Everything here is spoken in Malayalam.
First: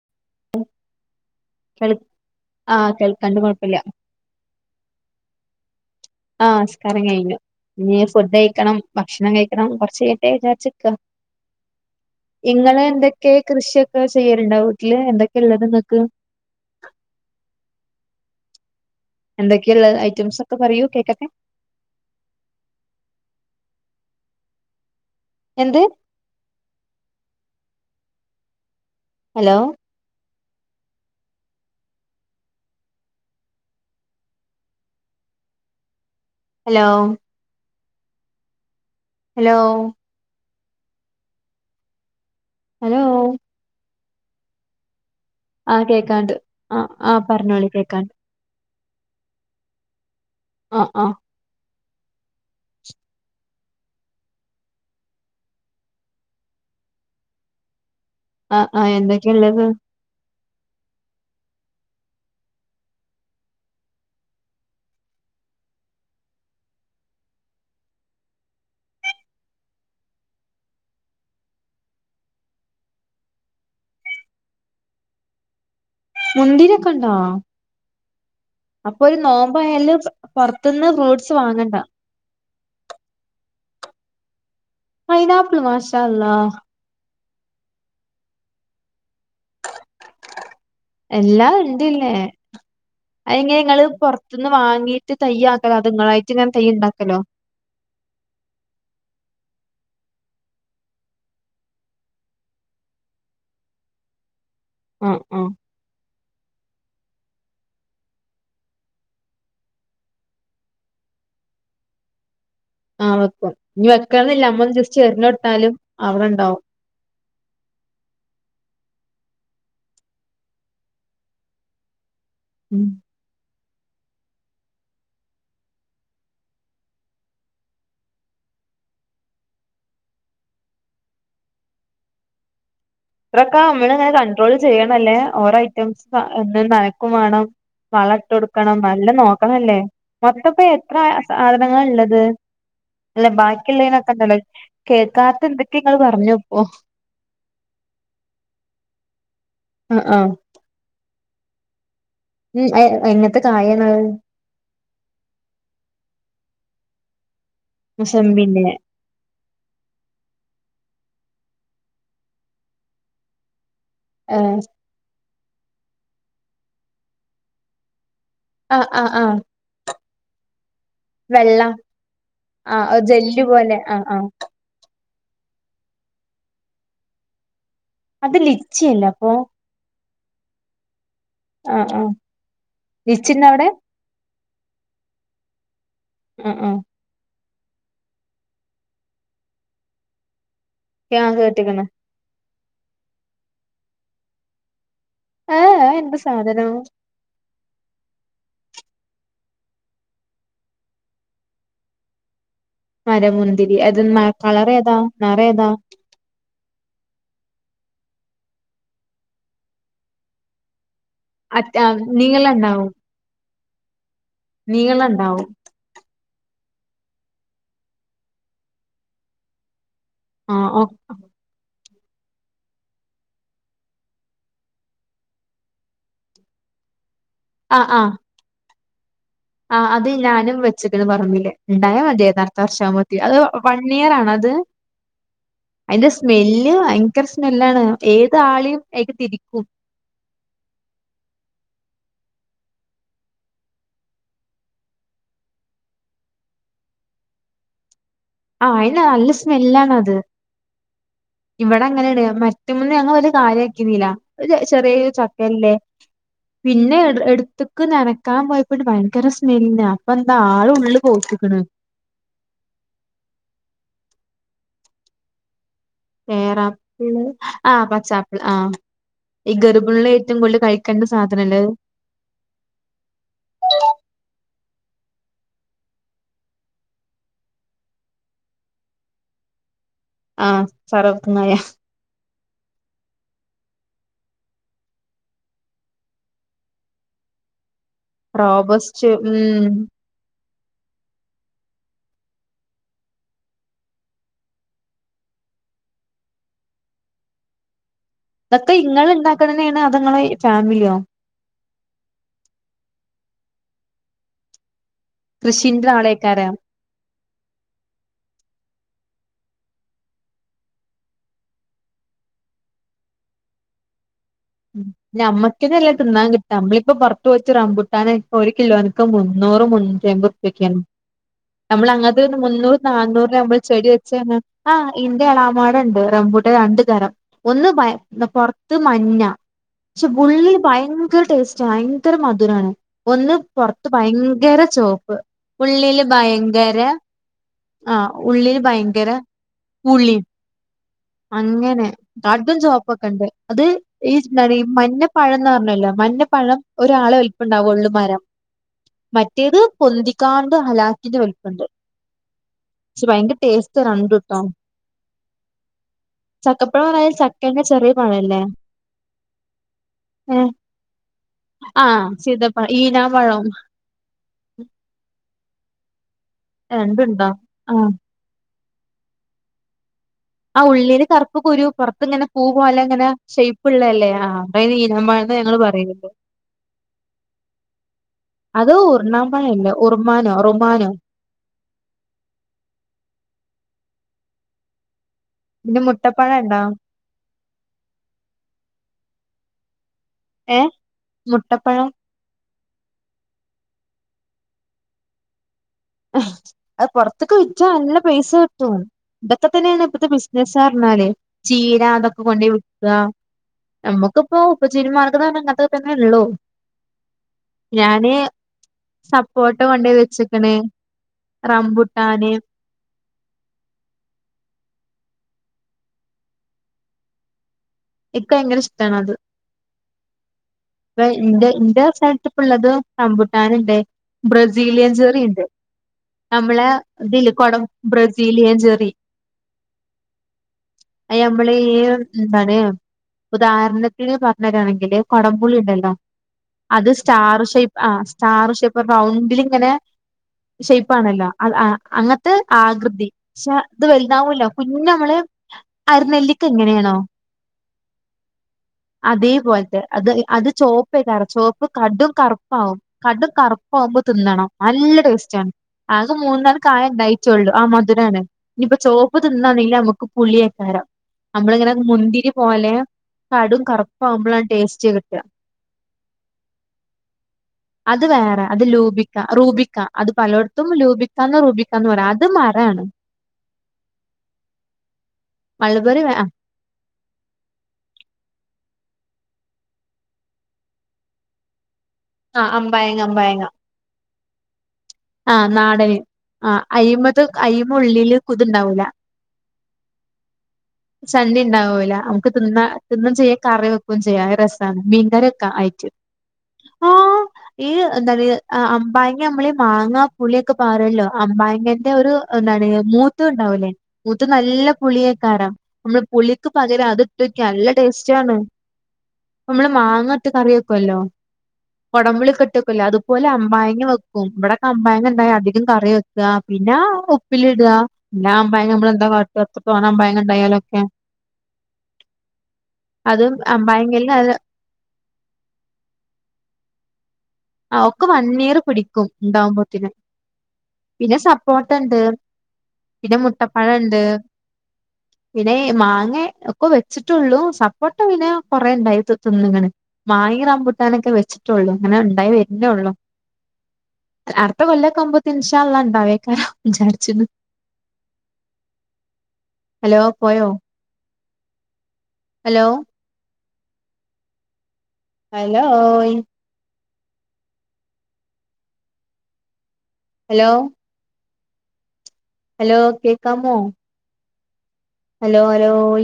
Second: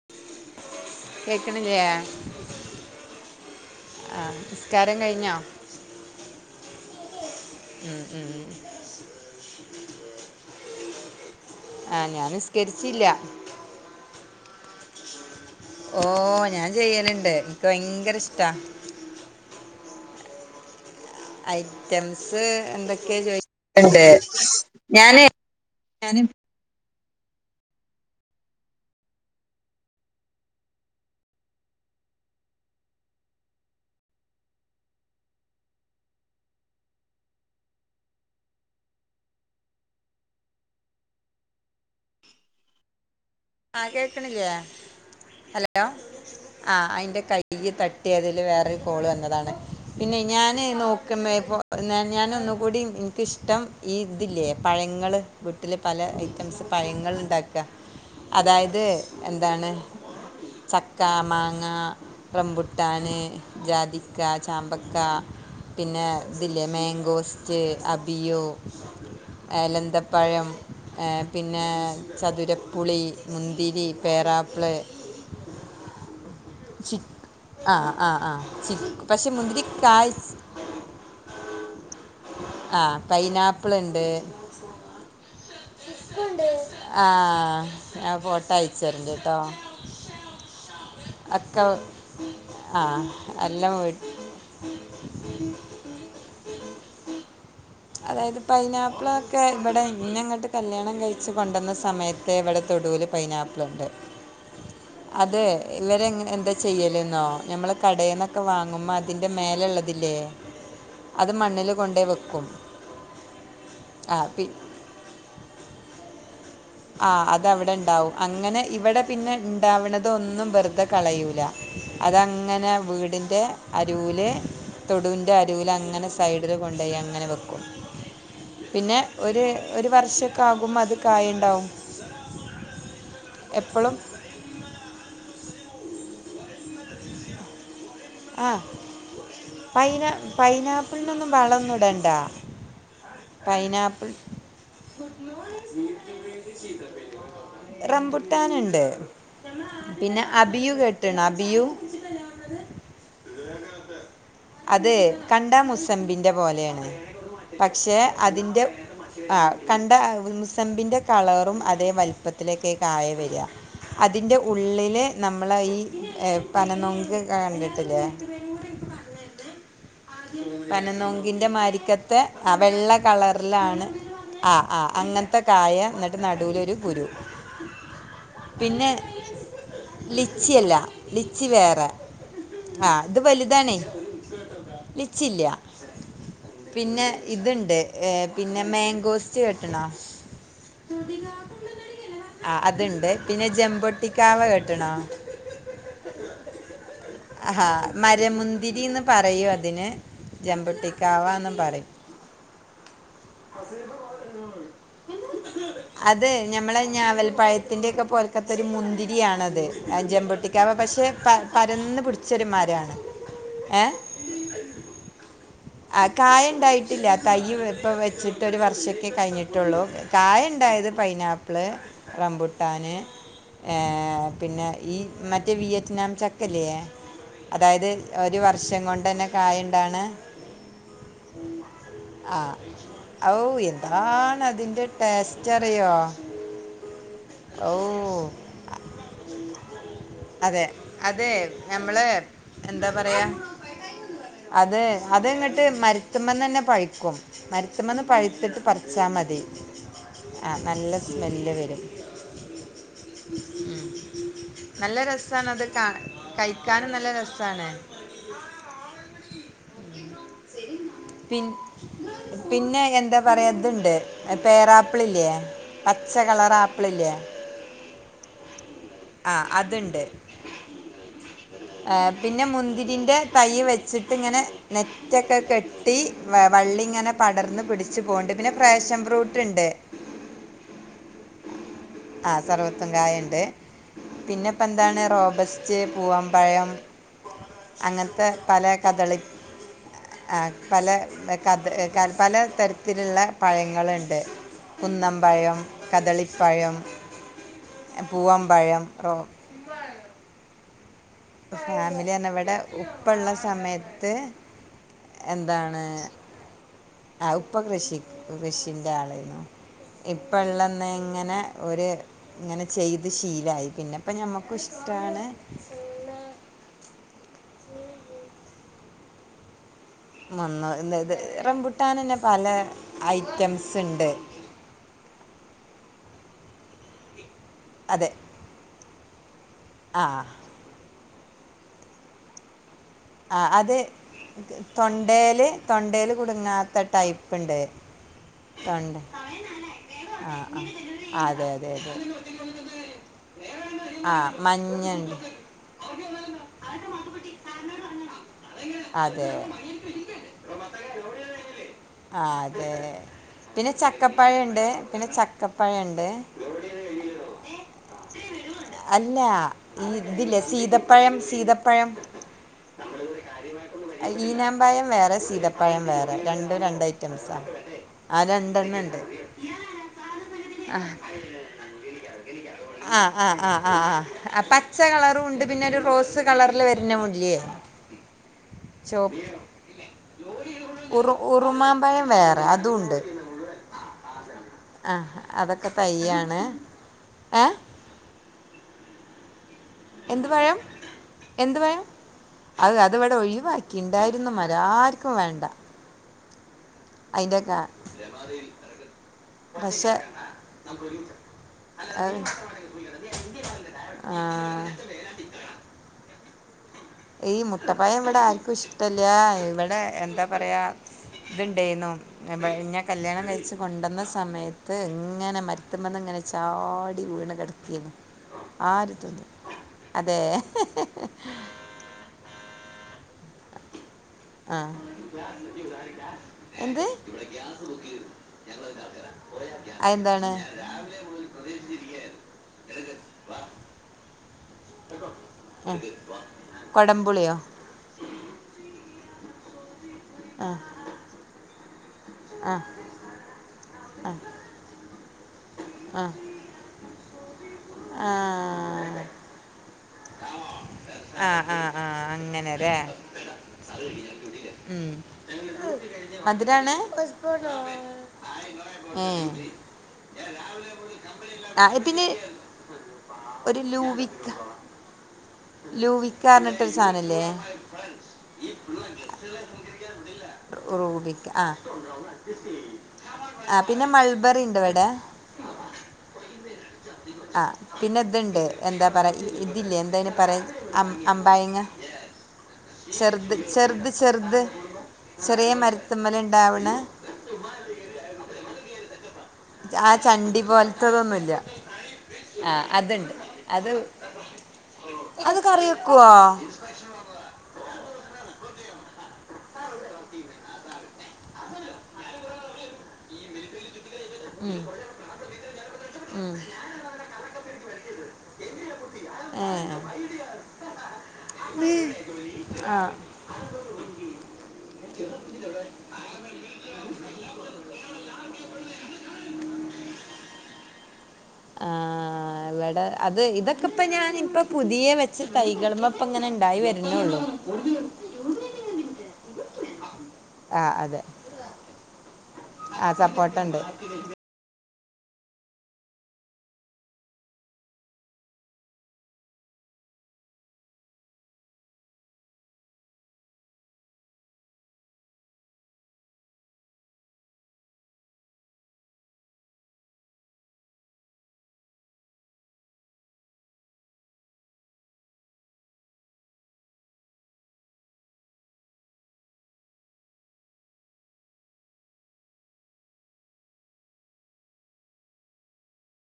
[unintelligible] ആഹ് കേൾക്കാണ്ട് കുഴപ്പല്ലിയ ആഹ്‌ നിസ്കാരം കഴിഞ്ഞോ ആഹ് നിസ്കാരം കഴിഞ്ഞു. ഉം ഇഞ്ഞ് ഉം ഫുഡ് കഴിക്കണം ഭക്ഷണം കഴിക്കണം കൊർച്ചയ്യട്ടേ വിചാരിച്ച്ക്ക. ആഹ്‌ ഞാൻ നിസ്കരിച്ചില്ല കൃഷിയൊക്കെ ചെയ്യാലുണ്ടോ വീട്ടില് എന്തൊക്കെള്ളത്ങ്ങക്ക് ഓഹ് ഞാൻ ചെയ്യല്ണ്ട് ഇൻക്ക് ഭയങ്കരഷ്ടാ. എന്തൊക്കെള്ളത് ഐറ്റംസൊക്കെ പറയൂ കേക്കട്ടേ ഐറ്റംസ് എന്തൊക്കെ ചോദിച്ചാൽ ഞാന് എന്ത് ഞാൻ ഹലോ ഹലോ ഹലോ ഹലോ ആ കേൾക്കണില്ലേ ഹലോ ആഹ് കേക്കാണ്ട് ആ ആഹ് ആഹ് അതിന്റെ കൈ പറഞ്ഞോളി കേക്കാണ്ട് തട്ടിയത്. വേറൊരു കോള് വന്നതാണ് പിന്നെ ഞൻ ആഹ് ആഹ് നോക്കണ ഇപോ ഞാന് ഒന്നുകൂടി എനിക്കിഷ്ടം ഈ ഇതില്ലേ പഴങ്ങൾ വീട്ടില്. പല ഐറ്റംസ് പഴങ്ങൾ ഉണ്ടാക്കുക. ആഹ് അതായത് ആഹ് എന്തൊക്കെയ ഉള്ളത് എന്താണ് ചക്ക മാങ്ങ. റമ്പുട്ടാന്, ജാതിക്ക, ചാമ്പക്ക. പിന്നേ ഇതില്ലേ മാങ്കോസ്റ്റ് അബിയോ എലന്തപ്പഴം ഏഹ് പിന്നേ ചതുര പുളി മുന്തിരി പേറാപ്പ്ള് മുന്തിരിയക്കെണ്ടോ ആഹ് ആഹ് ആഹ് അപ്പൊരു നോമ്പായാല് പൊറത്ത്ന്ന് ഫ്രൂട്ട്സ് വാങ്ങണ്ട ആഹ് പൈനാപ്പ്ള്ണ്ട് പൈനാപ്പ്ള് മാഷാ അള്ളാ ആഹ് ഞാൻ ഫോട്ടോ അയച്ച് തരൺണ്ട്ട്ടോ എല്ലാം ഇണ്ട്ല്ലേ ആ അയെങ്ങനെ എല്ലാം ഇങ്ങള് വീട്ടിൽ പൊറ ത്ത്ന്ന് വാങ്ങീട്ട് തൈയാക്കലോ അതോ ഇങ്ങളായിട്ട്ങ്ങനെ തൈയ്യ്ണ്ടാക്കലോ അതായത് പൈനാപ്പ്ളൊക്കെ ഇവിടെ ഇന്നങ്ങോട്ട് കല്യാണം കഴിച്ച് കൊണ്ടുവന്ന സമയത്തേ ഇവിടെ തൊടൂല് പൈനാപ്പ്ളുണ്ട് [inaudible] ആഹ് അതേ ആഹ് ഇവരെങ്ങനാ എന്താ ചെയ്യലെന്നോ ഞമ്മള് കടേന്നൊക്കെ വാങ്ങുമ്പോ അതിൻ്റെ മേലെള്ളതില്ലേ അത് മണ്ണില് കൊണ്ടോയ് വെക്കും ആഹ് വെക്കും ഇനി ആ പി വെക്കണന്നില്ല അമ്മൊന്ന് ജസ്റ്റ് എറിഞ്ഞ് കൊടുത്താലും അവിടെണ്ടാവും ആഹ് അത് അവിടെ ഇണ്ടാവും അങ്ങനെ ഇവിടെ പിന്നെ ഇണ്ടാവ്ണതൊന്നും വെറുതെ കളയൂല അതങ്ങനെ ഉം വീടിന്റെ അരൂല് തൊടുവിൻ്റ അരുവിലങ്ങനെ സൈഡില് കൊണ്ടോയങ്ങനെ വെക്കും പിന്നെ ഒര് ഒരു വർഷക്കെ ആകുമ്പോ അത് കായ്ണ്ടാവും [inaudible] ഇത്രെക്കെ നമ്മള്ങ്ങനെ കൺട്രോൾ ചെയ്യണല്ലേ ഓരോ ഐറ്റംസ് എന്നും നനക്കും വേണം വളട്ട് ആ കൊടുക്കണം നല്ല നോക്കണല്ലേ പൈനാ മൊത്തപ്പ എത്ര പൈനാപ്പിളിനൊന്നും വളമൊന്നും സാധനങ്ങള് ഇടണ്ട ഇള്ളത് അല്ല പൈനാപ്പിൾ ബാക്കിയുള്ളയ്നൊക്കെണ്ടല്ലോ കേക്കാത്ത എന്തൊക്കെങ്ങള് പറഞ്ഞുപ്പൊ റംമ്പുട്ടാന്ണ്ട് ആഹ് പിന്നെ ആഹ് അബിയു കേട്ട്ണ അബിയു ഉം അയെ എങ്ങൻത്തെ കായാണത് അതേ കണ്ടാ മുസമ്പിന്റെ പോലെയാണ് പക്ഷെ അതിന്റെ മുസമ്പിന്റെ ആഹ് കണ്ടാ മുസമ്പിന്റെ കളറും അതേ വലുപ്പത്തിലേക്ക് കായ വെര്വാ അതിന്റെ ആഹ് ഉള്ളില് നമ്മള് ഈ ഏഹ് പന നൊങ്ക് കണ്ടിട്ടില്ലേ ഇത്രേം കൂടെന്ക്ക് ആഹ് ആഹ് പറഞ്ഞ് ആഹ് തരണേ പനംനൊങ്കിന്റെ വെള്ള മാരിക്കത്തെ ആഹ് വെള്ള ജെല്ല് പോലെ കളറിലാണ് ആഹ് ആഹ് ആഹ് അങ്ങൻത്തെ കായ എന്നിട്ട് നടുവിലൊരു കുരു അത് പിന്നെ ലിച്ചിയല്ലേ അപ്പൊ ലിച്ചിയല്ല ലിച്ചി ആഹ് വേറെ ആഹ് ആഹ് ഇത് ലിച്ചിണ്ടാ അവിടെ വെല്താണേ ലിച്ചിയില്ല്യ ആഹ് ആഹ് പിന്നെ ഇത്ണ്ട് ഏഹ് പിന്നെ മാങ്കോസ്റ്റ് കേട്ട്ണാ ഞാൻ കേട്ട്ക്ക്ണ് ആഹ് അത്ണ്ട് പിന്നെ ജെമ്പൊട്ടിക്കാവ കേട്ട്ണാ ഏഹ് ഏഹ് എന്ത്‌ സാധനം മരമുന്തിരീന്ന് പറയും അതിന് ജെമ്പൊട്ടിക്കാവാന്നും പറയും മരമുന്തിരി അതുമ്മാ കളറേതാ നെറം ഏതാ അതേ ഞമ്മളെ ഞാവൽപ്പഴത്തിൻ്റെക്കെ പോൽക്കത്തൊരു മുന്തിരിയാണത് ആഹ് ജെമ്പൊട്ടിക്കാവ പക്ഷെ പ അറ്റ പരന്ന് പിടിച്ചൊരു നീളം മാരാണ് ഏഹ് നീളണ്ടാവും ആഹ് കായണ്ടായിട്ടില്ല തൈ ഇപ്പോ വെച്ചിട്ടൊരുവർഷക്കെ കഴിഞ്ഞിട്ടുള്ളൂ ആഹ് ഓ കായണ്ടായത് പൈനാപ്പിള് റംബുട്ടാന് ഏഹ് പിന്നെ ഈ മറ്റേ വിയറ്റ്നാം ചക്കല്ലേ അതായത് ആഹ് ആഹ് ഒരു വർഷം കൊണ്ടന്നെ ആഹ് അത് ഞാനും വെ ച്ചക്കന്ന് പറമ്പില്ലേ ഉണ്ടായാ ആ മതിയയ്നു അട്ത്ത വർഷാകുമ്പോത്തി അത് വൺ ഇയർ ആണോത് ന്ത് ട്ടേസ്റ്റാറിയോ അയിന്റെ സ്മെല്ല് ഭയങ്കര സ്മെല്ലാണ് ഓ ഏത് ആളെ അയ്ക്ക് തിരിക്കും അതെ അതെ നമ്മള് എന്താ പറയാ അതെ അതങ്ങട്ട് മര്ത്തുമ്മന്ന് തന്നെ പഴ്ക്കും മര്ത്ത്മ്മന്ന് പ ആഹ് അയിന് നല്ല സ്മെല്ലാണത് ആഹ് നല്ല സ്മെല്ല് വരും ഇവിടെങ്ങനെയാണ് മര്ത്ത്മന്ന് ഞങ്ങള്ഒരു കാര്യ ആക്കില്ല നല്ല ചെറിയരു രസമാണ് അത് എല്ലേ കാ കഴിക്കാനും പിന്നെ നല്ല രസമാണ് എടുത്ത്ക്ക നന ക്കാൻ പോയപ്പോ ഭയങ്കര സ്മെല്ലിന അപ്പൊ എന്താ ആള് ഉള്ള് പിൻ പൗത്ത്ക്ക്ണ് പിന്നെ എന്താ പറയാതുണ്ട് പേരാപ്പിള്ല്ലേ പേറാപ്പിള് ആഹ് പച്ചാപ്പിൾ ആഹ് ആ ഈ അതുണ്ട് ഗർഭിണെള് ഏറ്റവും കൂടുതൽ കഴിക്കേണ്ട സാധനല്ലേത് ഏഹ് പിന്നെ മുന്തിരിൻ്റെ തൈ വെച്ചിട്ട്ങ്ങനെ നെ റ്റൊക്കെ കെട്ടി വള്ളി ഇങ്ങനെ പടർന്ന് പിടിച്ച് പോക്ണ്ട് പിന്നെ ഫ്രേശം ഫ്രൂട്ട്ണ്ട് ആഹ് സർവത്തുകായാ ആഹ് സർവത്തും കായണ്ട് പിന്നെപ്പോന്താണ് റോബസ്റ്റ് പൂവംപ്പഴം അങ്ങ ത്തെ പല റോബസ്റ്റ് കഥളി ഉം ആഹ് പല കഥ പല തരത്തില്ള്ള പഴങ്ങള്ണ്ട് കുന്നംപ്പഴം കദളിപ്പഴം ഇതൊക്കെ പൂവമ്പഴം ഇങ്ങള് റോ ണ്ടാക്ക്ണ തന്നെയാണോ അതോ ഫാമിലിയോ ഫാമിലി പറഞ്ഞ ഇവിടെ ഉപ്പള്ള സമയത്ത് കൃഷിന്റെ ആളെക്കാരം ആഹ് ഉപ്പ കൃഷി കൃഷിന്റെ ആളായിന്നു ഇപ്പള്ളന്നെ ഇങ്ങനെ ഒരു ഇങ്ങനെ ചെയ്ത് ശീലായി പിന്നെ ഇപ്പൊ ഞ്ഞമക്ക് ഞമ്മക്കിതല്ലെ തിന്നാൻ കി നമ്മളിപ്പൊ പുറത്ത് വെച്ച് റമ്പുട്ടാനെ ഒരു കിലോന്ക്ക് മുന്നൂറ് മൂ എമ്പൊർപ്യക്കാണ് മണ്ണ് ഇത് നമ്മള് റംബുട്ടാൻ തന്നെ അങ്ങത്തെന്ന് പല മുന്നൂറ് നാന്നൂറ് നമ്മള് ഐറ്റംസ് ചെടി ഉണ്ട് വെച്ചാണ ആഹ് ഇന്റെ ഇളാമാട്ണ്ട് റംമ്പൂട്ടാരണ്ടു തരം ഒന്ന് അതെ പൊറത്ത് മഞ്ഞ ആ പക്ഷെ ബുള്ളി ഭയങ്കര ടേസ്റ്റാഭയങ്കര മധുരാണ് ഒന്ന് ആ അത് പൊറത്ത് ഭയങ്കര ചോപ്പ് തൊണ്ടയിൽ ഉള്ളില് തൊണ്ടയിൽ ഭയങ്കര കുടുങ്ങാത്ത ടൈപ്പ് ഉണ്ട് അഹ് ഉള്ളില് തൊണ്ട ഭയങ്കര പുള്ളി ആ ആ അതെ അതെ അങ്ങനെ അതെ കടും ചോപ്പൊക്കെണ്ട് അത് ആ ഈ കടി മഞ്ഞുണ്ട് മഞ്ഞപ്പഴം എന്ന് പറഞ്ഞല്ലോ മഞ്ഞപ്പഴം ഒരാളെ വല്പ്പണ്ടാവൊ ള്ളു മരം അതെ മറ്റേത് പൊന്തിക്കാണ്ട് ഹലാക്കിന്റെ വൽപ്പണ്ട് ആ അതെ പിന്നെ രണ്ടുട്ടോ ചക്കപ്പഴണ്ട് പിന്നെ ചക്കപ്പഴണ്ട് [unintelligible] ചക്കെക്കെ ചെറിയ പഴവല്ലേ അല്ലാ ഈ ഇതില്ലേ സീതപ്പഴം സീതപ്പഴം ആഹ് സീതപ്പഴം ഈനാപ്പഴം ഈനാമ്പയം വേറെ സീതപ്പയം വേറെ രണ്ടും രണ്ട് രണ്ടുണ്ടോ ഐറ്റംസാ ആഹ് ആ രണ്ടെണ്ണണ്ട് ആ ഉള്ളില് കറുപ്പ് കുരു പൊർത്ത്ങ്ങനെ പൂ ആ പോലെങ്ങനേ ആ ആ ആ ഷെയ്പ്പ്ള്ള അല്ലേ ആ വ്ടെ അയ്ന് പച്ച ഈനാമ്പഴം കളറും ന്നാ ഉണ്ട് ഞങ്ങള് പിന്നെ ഒരു പറയല്ണ്ട് റോസ് കളറിൽ വരുന്നില്ലേ അത് ചോ ഉർണാമ്പഴല്ലേ ഉർമാനോ റുമാനോ ഉറു ഉറുമാമ്പഴം വേറെ അതുംണ്ട് ആ അതൊക്കെ പിന്നെ തയ്യാണ് മുട്ടപ്പഴണ്ടോ ഏ എന്ത് പഴം ഏഹ് എന്ത് പയം മുട്ടപ്പഴം അഹ് അത് വടെ ഒഴിവാക്കി ണ്ടായ്ര്ന്നു മരം ആര്ക്കും വേണ്ട അത് പൊർത്ത്ക്ക് അതിൻ്റെ വിറ്റാ നല്ല പൈസ ക് ട്ടും ഇതൊക്കെ തന്നെയാണ് ഇപ്പത്തെ പക്ഷെ ബിസ്നസ് അർഞ്ഞാലേ ചീര അതൊക്കെ കൊണ്ടയി വ്ക്കാ നമ്മക്ക് പ്പോ ആഹ് ഉപജീവന മാർഗംന്നർഞ്ഞ് ഇങ്ങൻത്തതൊക്കെന്നെള്ളൂ ഈ മുട്ടപ്പയം ഇവടെ ആര്ക്കും ഇഷ്ട്ടല്ല്യാ സപ്പോട്ട ഇവടെ കൊണ്ടോയി എന്താ വെച്ച്ക്ക്ണ് പറയാ ത് ണ്ടെയ്ന്നു റംബുട്ടാന് [unintelligible] കല്ല്യാണം കഴിച്ച് കൊണ്ടുന്ന സമയത്ത് ഇങ്ങനെ മര്ത്ത്മ്മന്ന് ഇങ്ങനെ ചാടി വീണ് കെട്ക്കേയ്ന്നു എനിക്ക് ഭയങ്കര ഇഷ്ടമാണ് ആരും തിന്നുല അതെ ഇപ്പ ഇന്റെ ഇന്റെ സ്ഥൽത്ത് പ്പള്ളത് റംമ്പൂട്ടാന് ണ്ട് ആഹ് ബ്രസീലിയൻ ചെറിണ്ട് നമ്മ്ളെ എന്ത് തില്ലെ കൊടം ബ്രസീലിയൻ ചെറി അതെന്താണ് അത് നമ്മള് ഈ എന്താണ് ഉദാഹരണത്തിന് പർഞ്ഞരാണെങ്കില് കൊടം പു ആഹ് പുളിണ്ടല്ലോ അത് കൊടംപുളിയോ സ്റ്റാർ ഷേപ്പ് ആ സ്റ്റാർ ഷേപ്പ് റൗണ്ടിലിങ്ങനെ ആഹ് ഷെയ്പാണല്ലോ അ അ അങ്ങത്ത് ആഹ് ആകൃതി പക്ഷെ ത് ആഹ് വൽതാവൂല കുഞ്ഞമ്മള് അരി ആഹ് നെല്ലിക്ക എങ്ങനെയാണോ ആഹ് അതേ പോൽത്തെ അത് അത് ചോപ്പേക്കാരം ആഹ് ചോപ്പ് ആഹ് കടും ആഹ് അങ്ങനെല്ലേ കറുപ്പാവും ക കടും കറുപ്പാവുമ്പോ തിന്നണം ഉം നല്ല ടേസ്റ്റാണ് ആകെ മൂന്നാല് മധുരാണ് കായേ ണ്ടായ്റ്റൊള്ളു ആ മധുരാണ് ഞ്ഞിപ്പ ചോപ്പ് ഏഹ് തിന്നാണെങ്കി നമുക്ക് പുളിയേക്കാരം നമ്മളിങ്ങനെ ആഹ് പിന്നെ മുന്തിരി പോലെ കടും കറുപ്പാവുമ്പളാണ് ടേസ്റ്റ് കിട്ട് [unintelligible] ലൂവിക്ക്യാർഞ്ഞ്ട്ടൊരു സാനല്ലേ അത് വേറെ അത് ലൂബിക്ക റൂബിക് ക്ക അത് പലോട്ത്തും റൂബിക്ക് ലൂബിക്കാന്ന് ആ റൂബിക്കാന്ന് പറയും അത് മറാണ് ആ പിന്നെ മൾബറിണ്ട് വടെ മൾബറി വേ ആ പിന്നെ ത്ണ്ട് എന്താ പറയ ഈ ഇതില്ലേ എന്തായ്ന് പറയാ അം അമ്പായങ്ങ ആഹ് അമ്പായങ്ങ ചെർത് ചെർത് ചെർത് ആ ന്നാടന് ആ അയ്മത് അയ്മ ഉള്ളില് കുതുണ്ടാവൂല ആ ചണ്ടി പോലത്തതൊന്നുമില്ല ചണ്ടി ണ്ടാവൂല നമുക്ക് ആ തിന്ന തിന്നും അതുണ്ട് ചെയ്യ കറി അത് വെക്കും ചെയ്യാം റെസ് ആ മീൻകറി അത് വെക്ക കറി അയേയ്റ്റ് വെക്കുവോ ആ ഈ എന്താണ് അ അമ്പായങ്ങ നമ്മള് മാങ്ങാ പുളിയൊക്കെ പാരല്ലോ അമ്പയങ്ങന്റെ ഒരു എന്താണ് മൂത്തത് ഉണ്ടാവൂലേ മൂത്തത് ഉം, നല്ല പുളിയേക്കാരം നമ്മള് ഉം. പുളിക്ക് പകരം അത് ഇട്ടോക്കി നല്ല ടേസ്റ്റാണ് ഏ. നമ്മള് മാങ്ങട്ട് കറി വെക്കുവല്ലോ കൊടമ്പുളിക്കെ ആ ഇട്ടെക്കൊല്ലോ അതുപോലെ അമ്പായങ്ങ വെക്കും ഇവടൊക്കെ അമ്പയങ്ങണ്ടായ അധികം കറി വെക്ക പിന്നെ ഉപ്പിലിട എല്ലാ അമ്പയങ്ങ നമ്മളെന്താ കാട്ട ഇത്ര തോനെ അമ്പയങ്ങ ഇണ്ടായാലൊക്കെ ആഹ് ഇവടെ അത് അതും ഇതൊക്കെ ഇപ്പ ഞാന് അമ്പായങ്ങേല് ഇപ്പൊ പുതിയ വെച്ച തൈകള്മ്മെ ഇപ്പൊ ഇങ്ങനെ ഇണ്ടായി വരുന്നുള്ളൂ ആഹ് ഒക്കെ വൺ ഇയർ പിടിക്കും ഇണ്ടാവുമ്പോത്തിന് ആ അതെ പിന്നെ സപ്പോട്ടണ്ട് ആ പിന്നെ സപ്പോട്ട ഉണ്ട് മുട്ടപ്പഴണ്ട് [unintelligible] പിന്നെ മാങ്ങ ഒക്കെ വെച്ചിട്ടുള്ളു സപ്പോട്ട പിന്നെ കോറെ ഇണ്ടായി തിന്ന്ക്ക്ണ് മാങ്ങയെം റമ്പുട്ടാനൊക്കെ വെച്ചിട്ടുള്ളൂ ഇങ്ങനെ ഇണ്ടായി വരുന്നൊള്ളൂ അടുത്ത കൊല്ലൊക്കെ ആവ്മ്പോത്തിന് ഇൻഷാ അല്ലാഹ് ഇണ്ടാവെയ്ക്കാരം വിചാരിച്ച്ണ് ഹലോ പോയോ ഹലോ ഹലോയ് ഹലോ ഹലോ കേക്കാമോ ഹലോ ഹലോയ്